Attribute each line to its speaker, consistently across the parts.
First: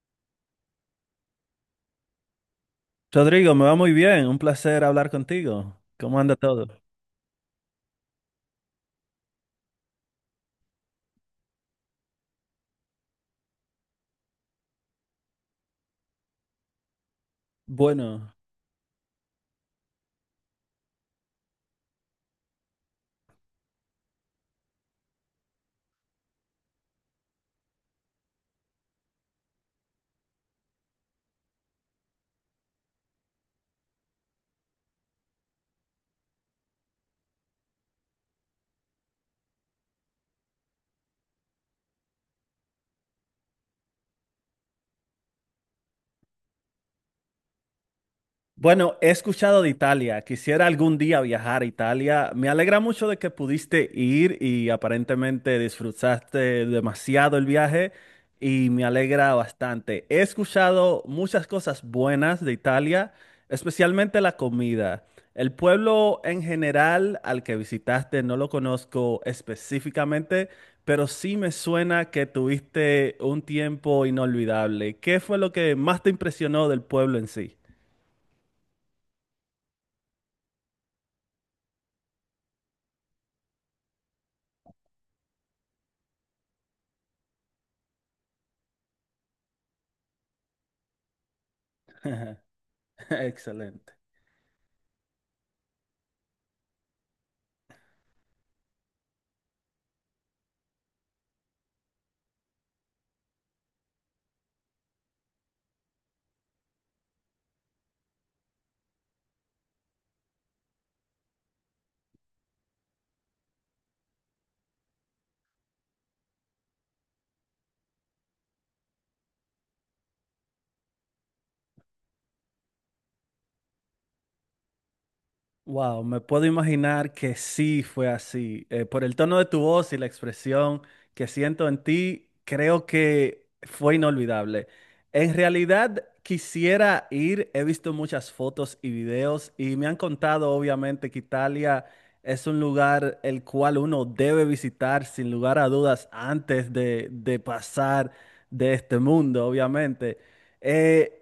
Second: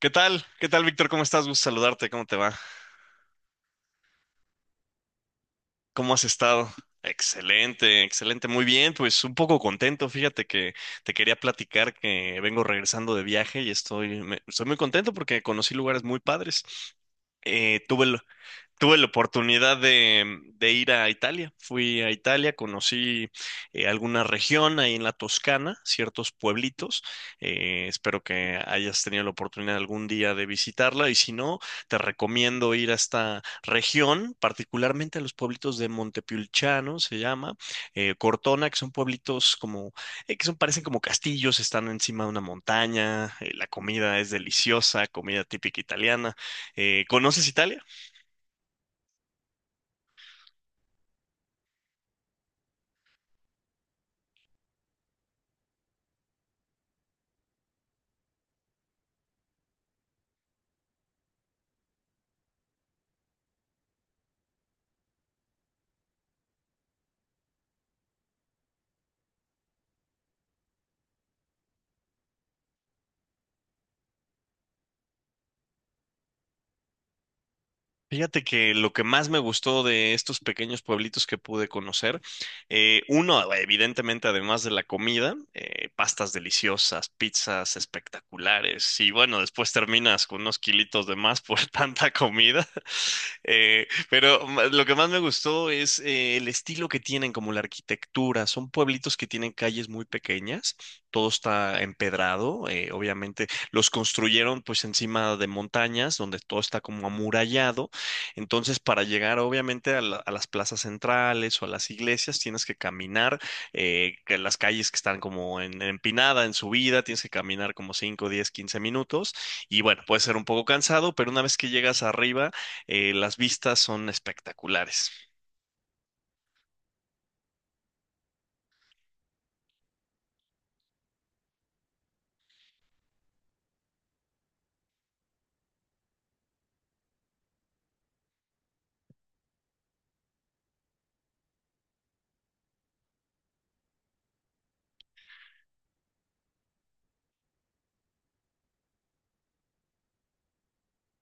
Speaker 1: ¿Qué tal? ¿Qué tal, Víctor? ¿Cómo estás? Gusto saludarte. ¿Cómo te va?
Speaker 2: Rodrigo, me va muy bien, un placer hablar contigo.
Speaker 1: ¿Cómo
Speaker 2: ¿Cómo
Speaker 1: has
Speaker 2: anda todo?
Speaker 1: estado? Excelente, excelente. Muy bien, pues un poco contento. Fíjate que te quería platicar que vengo regresando de viaje y estoy, estoy muy contento porque conocí lugares muy padres. Eh, tuve el-
Speaker 2: Bueno.
Speaker 1: Tuve la oportunidad de ir a Italia. Fui a Italia, conocí alguna región ahí en la Toscana, ciertos pueblitos. Espero que hayas tenido la oportunidad algún día de visitarla y si no, te recomiendo ir a esta región, particularmente a los pueblitos de Montepulciano, se llama, Cortona, que son pueblitos como, que son, parecen como castillos, están encima de una montaña, la comida es deliciosa, comida típica italiana. ¿Conoces Italia?
Speaker 2: Bueno, he escuchado de Italia. Quisiera algún día viajar a Italia. Me alegra mucho de que pudiste ir y aparentemente disfrutaste demasiado el viaje y me alegra bastante. He escuchado muchas cosas buenas de Italia, especialmente la comida. El pueblo en general al que visitaste no lo conozco específicamente, pero sí me suena que tuviste un tiempo inolvidable. ¿Qué fue lo que más te impresionó del pueblo en sí?
Speaker 1: Fíjate que lo que más me gustó de estos pequeños pueblitos que pude conocer, uno, evidentemente, además de la comida, pastas deliciosas, pizzas espectaculares, y bueno, después terminas con unos kilitos de más por tanta comida.
Speaker 2: Excelente.
Speaker 1: Pero lo que más me gustó es el estilo que tienen, como la arquitectura. Son pueblitos que tienen calles muy pequeñas, todo está empedrado, obviamente los construyeron pues encima de montañas, donde todo está como amurallado. Entonces, para llegar obviamente a las plazas centrales o a las iglesias, tienes que caminar, que las calles que están como empinada, en subida, tienes que caminar como 5, 10, 15 minutos. Y bueno, puede ser un poco cansado, pero una vez que llegas arriba, las vistas son espectaculares.
Speaker 2: Wow, me puedo imaginar que sí fue así. Por el tono de tu voz y la expresión que siento en ti, creo que fue inolvidable. En realidad, quisiera ir. He visto muchas fotos y videos y me han contado, obviamente, que Italia es un lugar el cual uno debe visitar sin lugar a dudas antes de pasar de este mundo, obviamente. Eh,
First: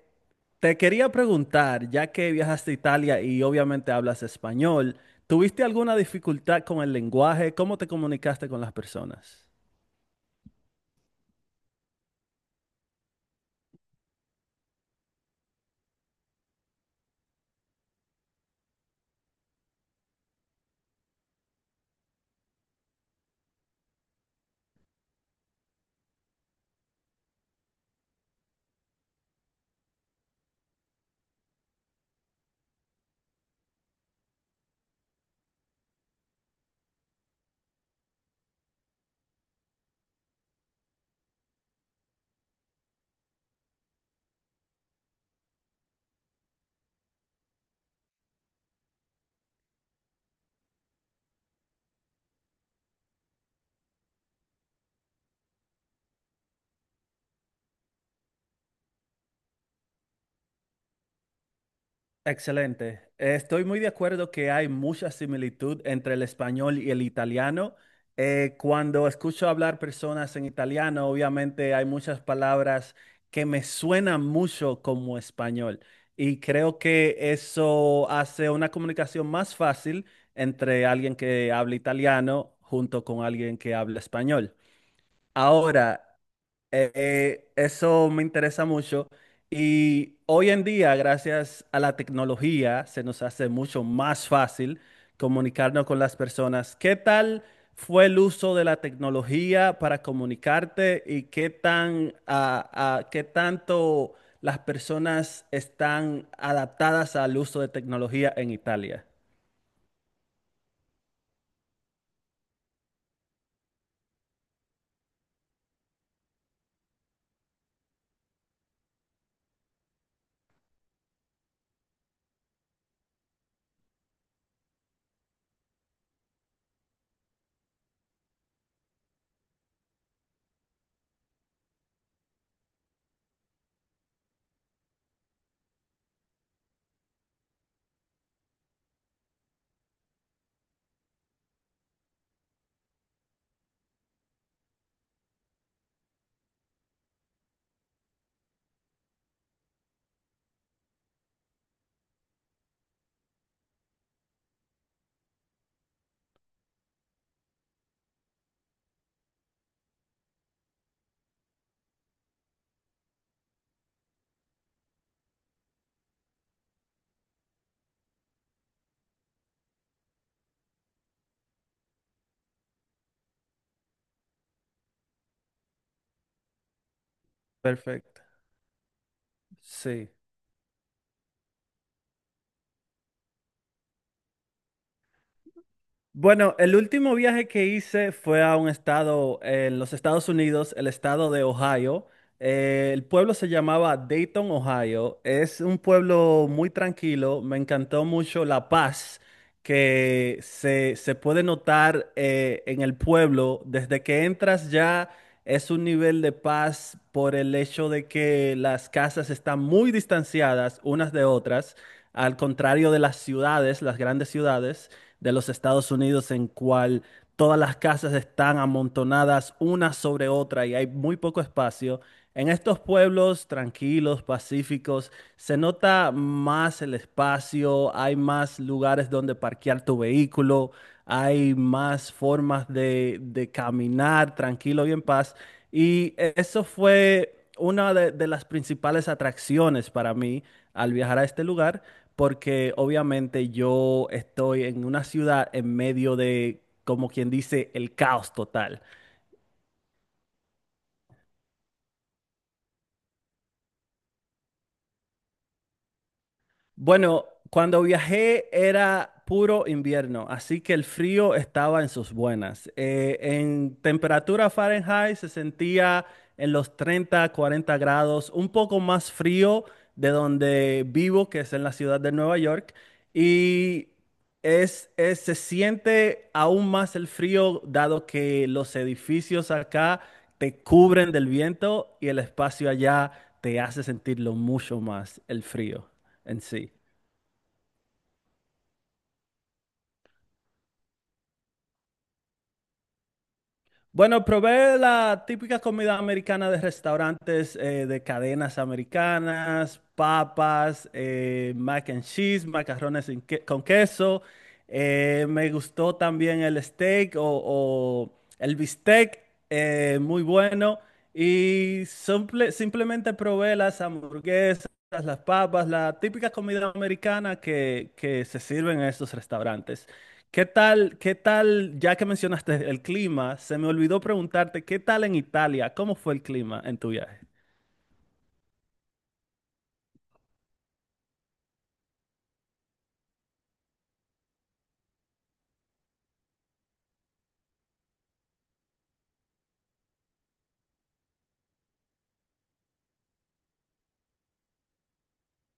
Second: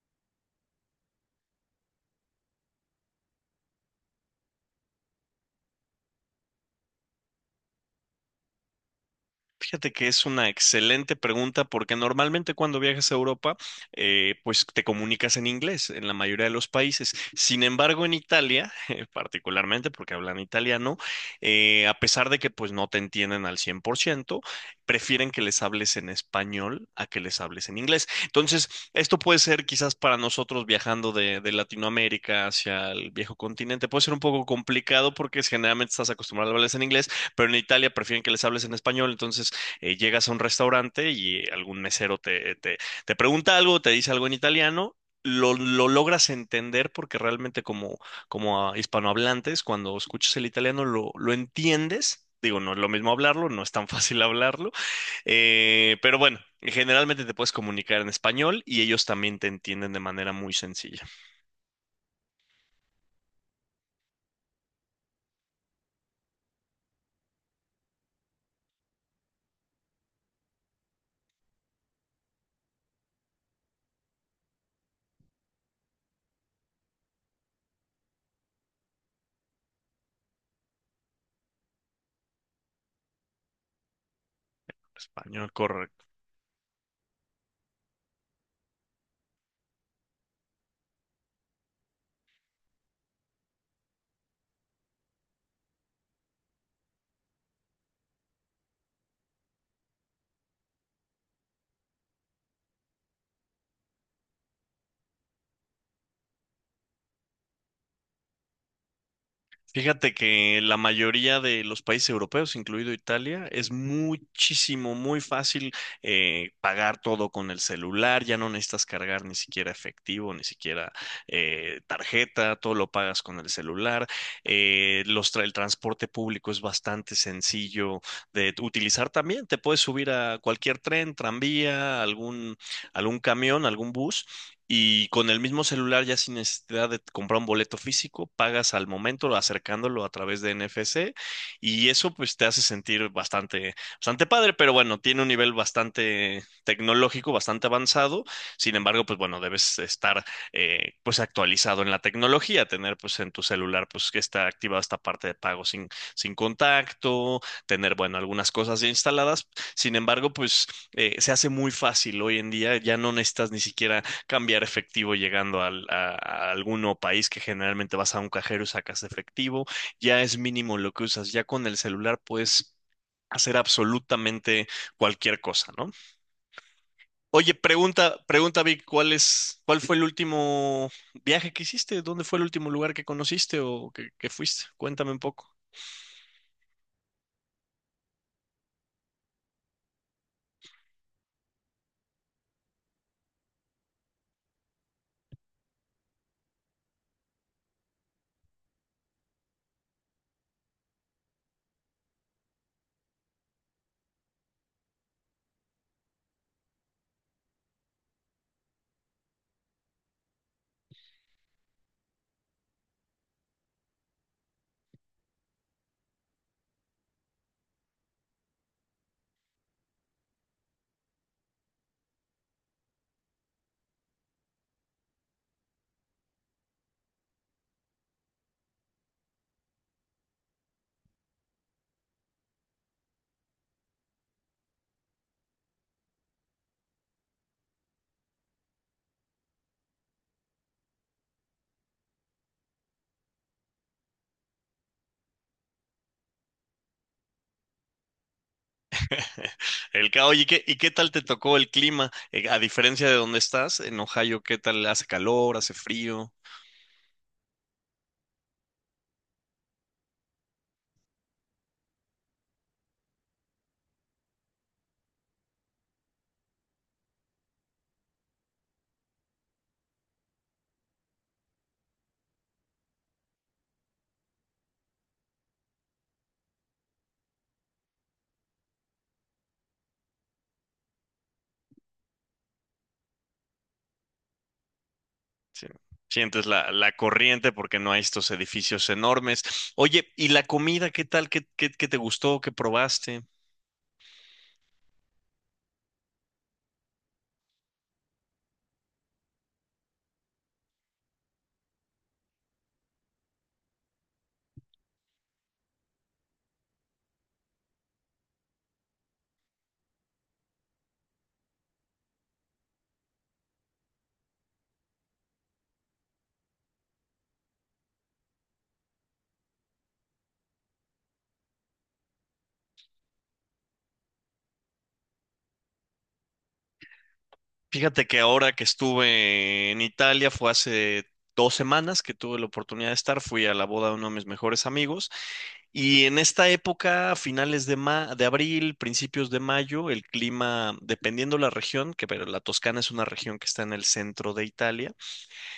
Speaker 2: Te quería preguntar, ya que viajaste a Italia y obviamente hablas español, ¿tuviste alguna dificultad con el lenguaje? ¿Cómo te comunicaste con las personas?
Speaker 1: Fíjate que es una excelente pregunta porque normalmente cuando viajas a Europa, pues te comunicas en inglés en la mayoría de los países. Sin embargo, en Italia, particularmente porque hablan italiano, a pesar de que pues no te entienden al 100% prefieren que les hables en español a que les hables en inglés. Entonces, esto puede ser quizás para nosotros viajando de Latinoamérica hacia el viejo continente, puede ser un poco complicado porque generalmente estás acostumbrado a hablarles en inglés, pero en Italia prefieren que les hables en español. Entonces, llegas a un restaurante y algún mesero te pregunta algo, te dice algo en italiano, lo logras entender porque realmente como, hispanohablantes, cuando escuchas el italiano lo entiendes. Digo, no es lo mismo hablarlo, no es tan fácil hablarlo, pero bueno, generalmente te puedes comunicar en español y ellos también te entienden de manera muy sencilla.
Speaker 2: Excelente. Estoy muy de acuerdo que hay mucha similitud entre el español y el italiano. Cuando escucho hablar personas en italiano, obviamente hay muchas palabras que me suenan mucho como español y creo que eso hace una comunicación más fácil entre alguien que habla italiano junto con alguien que habla español.
Speaker 1: Español, correcto.
Speaker 2: Ahora, eso me interesa mucho y hoy en día, gracias a la tecnología, se nos hace mucho más fácil comunicarnos con las personas. ¿Qué tal fue el uso de la tecnología para comunicarte y qué tanto las personas están adaptadas al uso de tecnología en Italia?
Speaker 1: Fíjate que la mayoría de los países europeos, incluido Italia, es muchísimo, muy fácil pagar todo con el celular, ya no necesitas cargar ni siquiera efectivo, ni siquiera tarjeta, todo lo pagas con el celular. El transporte público es bastante sencillo de utilizar también, te puedes subir a cualquier tren, tranvía, algún camión, algún bus y, con el mismo celular, ya sin necesidad de comprar un boleto físico, pagas al momento acercándolo a través de NFC, y eso pues te hace sentir bastante, bastante padre, pero bueno, tiene un nivel bastante tecnológico, bastante avanzado. Sin embargo, pues bueno, debes estar pues actualizado en la tecnología, tener pues en tu celular pues que está activada esta parte de pago sin contacto, tener bueno, algunas cosas ya instaladas. Sin embargo, pues se hace muy fácil hoy en día, ya no necesitas ni siquiera cambiar efectivo llegando a alguno país, que generalmente vas a un cajero y sacas efectivo. Ya es mínimo lo que usas, ya con el celular puedes hacer absolutamente cualquier cosa, ¿no? Oye, pregunta,
Speaker 2: Perfecto.
Speaker 1: pregunta, Vic, ¿cuál es, cuál fue el
Speaker 2: Sí.
Speaker 1: último viaje que hiciste? ¿Dónde fue el último lugar que conociste o que fuiste? Cuéntame un poco.
Speaker 2: Bueno, el último viaje que hice fue a un estado en los Estados Unidos, el estado de Ohio. El pueblo se llamaba Dayton, Ohio. Es un pueblo muy tranquilo. Me encantó mucho la paz que se puede notar en el pueblo. Desde que entras ya es un nivel de paz por el hecho de que las casas están muy distanciadas unas de otras, al contrario de las ciudades, las grandes ciudades de los Estados Unidos en cual todas las casas están amontonadas una sobre otra y hay muy poco espacio. En estos pueblos tranquilos, pacíficos, se nota más el espacio, hay más lugares donde parquear tu vehículo, hay más formas de caminar tranquilo y en paz. Y eso fue una de las principales atracciones para mí al viajar a este lugar, porque obviamente yo estoy en una ciudad en medio de, como quien dice, el caos total.
Speaker 1: Oye, ¿y qué tal te tocó el clima? A diferencia de donde estás, en Ohio, ¿qué tal, hace calor, hace frío?
Speaker 2: Bueno, cuando viajé era puro invierno, así que el frío estaba en sus buenas. En temperatura Fahrenheit se sentía en los 30, 40 grados, un poco más frío de donde vivo, que es en la ciudad de Nueva York, y se siente aún más el frío dado que los edificios acá te cubren del viento y el espacio allá te hace sentirlo mucho más el
Speaker 1: Sí.
Speaker 2: frío en
Speaker 1: Sientes la,
Speaker 2: sí.
Speaker 1: la corriente porque no hay estos edificios enormes. Oye, ¿y la comida qué tal? ¿Qué te gustó? ¿Qué probaste?
Speaker 2: Bueno, probé la típica comida americana de restaurantes de cadenas americanas, papas, mac and cheese, macarrones sin con queso. Me gustó también el steak o el bistec, muy bueno. Y simplemente probé las hamburguesas, las papas, la típica comida americana que se sirve en estos restaurantes. Qué tal, ya que mencionaste el clima, se me olvidó preguntarte, ¿qué tal en Italia? ¿Cómo fue el clima en tu viaje?
Speaker 1: Fíjate que ahora que estuve en Italia, fue hace 2 semanas que tuve la oportunidad de estar, fui a la boda de uno de mis mejores amigos. Y en esta época, a finales de abril, principios de mayo, el clima, dependiendo la región, que, pero la Toscana es una región que está en el centro de Italia,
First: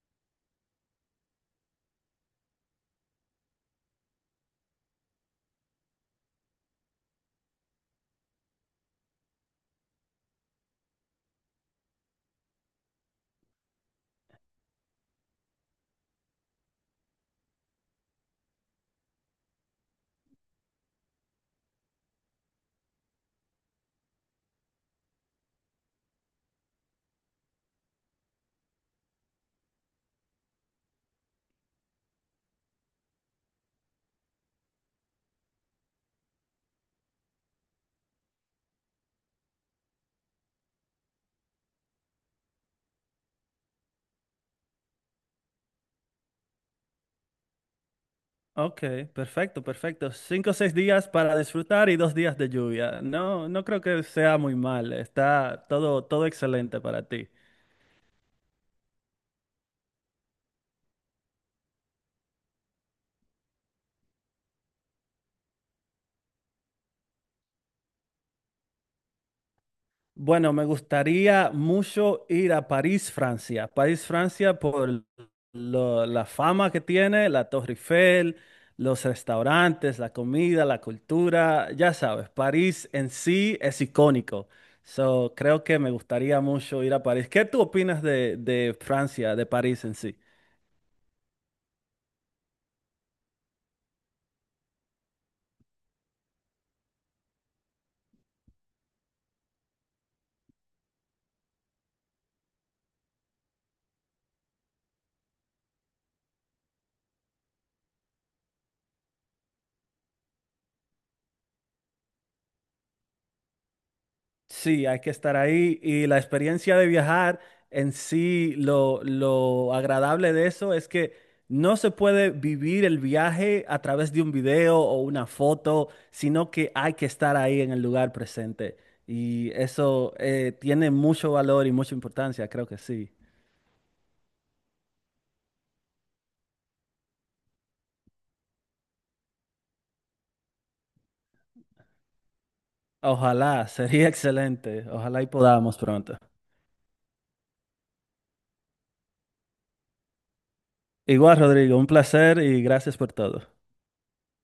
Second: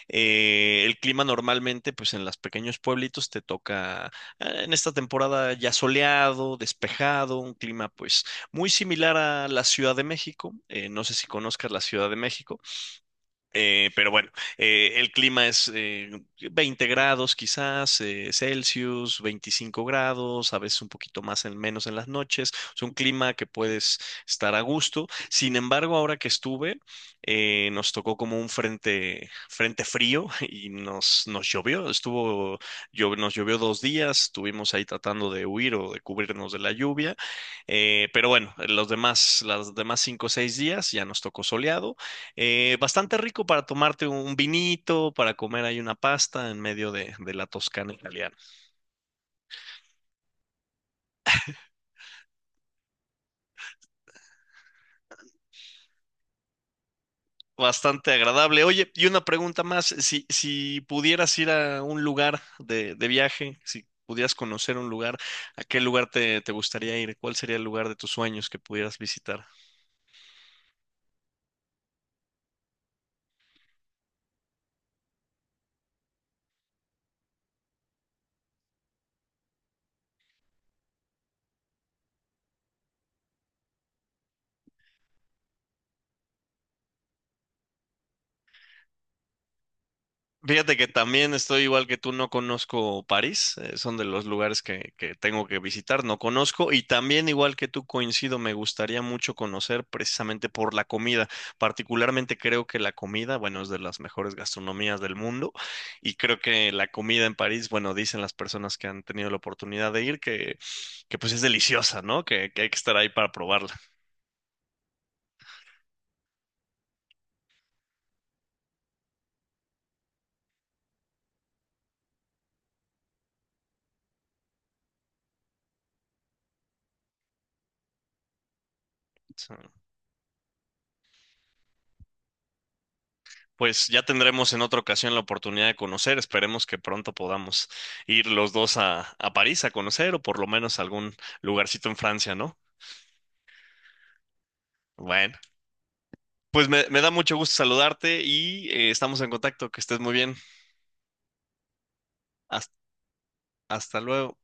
Speaker 1: el clima normalmente, pues en los pequeños pueblitos te toca en esta temporada ya soleado, despejado, un clima pues muy similar a la Ciudad de México. No sé si conozcas la Ciudad de México. Pero bueno, el clima es 20 grados quizás, Celsius, 25 grados, a veces un poquito más en menos en las noches. Es un clima que puedes estar a gusto. Sin embargo, ahora que estuve, nos tocó como un frente frío y nos llovió. Nos llovió 2 días, estuvimos ahí tratando de huir o de cubrirnos de la lluvia. Pero bueno, los demás, las demás 5 o 6 días ya nos tocó soleado. Bastante rico para tomarte un vinito, para comer ahí una pasta en medio de la Toscana italiana.
Speaker 2: Ok, perfecto, perfecto. 5 o 6 días para disfrutar y 2 días de lluvia. No, no creo que sea muy mal. Está todo, todo excelente para ti.
Speaker 1: Bastante agradable. Oye, y una pregunta más, si pudieras ir a un lugar de viaje, si pudieras conocer un lugar, ¿a qué lugar te gustaría ir? ¿Cuál sería el lugar de tus sueños que pudieras visitar?
Speaker 2: Bueno, me gustaría mucho ir a París, Francia. París, Francia, por la fama que tiene, la Torre Eiffel, los restaurantes, la comida, la cultura, ya sabes, París en sí es icónico. So, creo que me gustaría mucho ir a París. ¿Qué tú opinas de Francia, de París en sí?
Speaker 1: Fíjate que también estoy igual que tú, no conozco París, son de los lugares que tengo que visitar, no conozco, y también igual que tú coincido, me gustaría mucho conocer precisamente por la comida. Particularmente creo que la comida, bueno, es de las mejores gastronomías del mundo, y creo que la comida en París, bueno, dicen las personas que han tenido la oportunidad de ir que, pues es deliciosa, ¿no? Que hay que estar ahí para probarla.
Speaker 2: Sí, hay que estar ahí y la experiencia de viajar en sí, lo agradable de eso es que no se puede vivir el viaje a través de un video o una foto, sino que hay que estar ahí en el lugar presente. Y eso tiene mucho valor y mucha importancia, creo que sí.
Speaker 1: Pues ya tendremos en otra ocasión la oportunidad de conocer. Esperemos que pronto podamos ir los dos a París a conocer, o por lo menos a algún lugarcito en Francia, ¿no?
Speaker 2: Ojalá, sería excelente. Ojalá y
Speaker 1: Bueno,
Speaker 2: podamos pronto.
Speaker 1: pues me da mucho gusto saludarte y, estamos en contacto. Que estés muy bien.
Speaker 2: Igual, Rodrigo, un placer y
Speaker 1: Hasta,
Speaker 2: gracias por todo.
Speaker 1: hasta luego.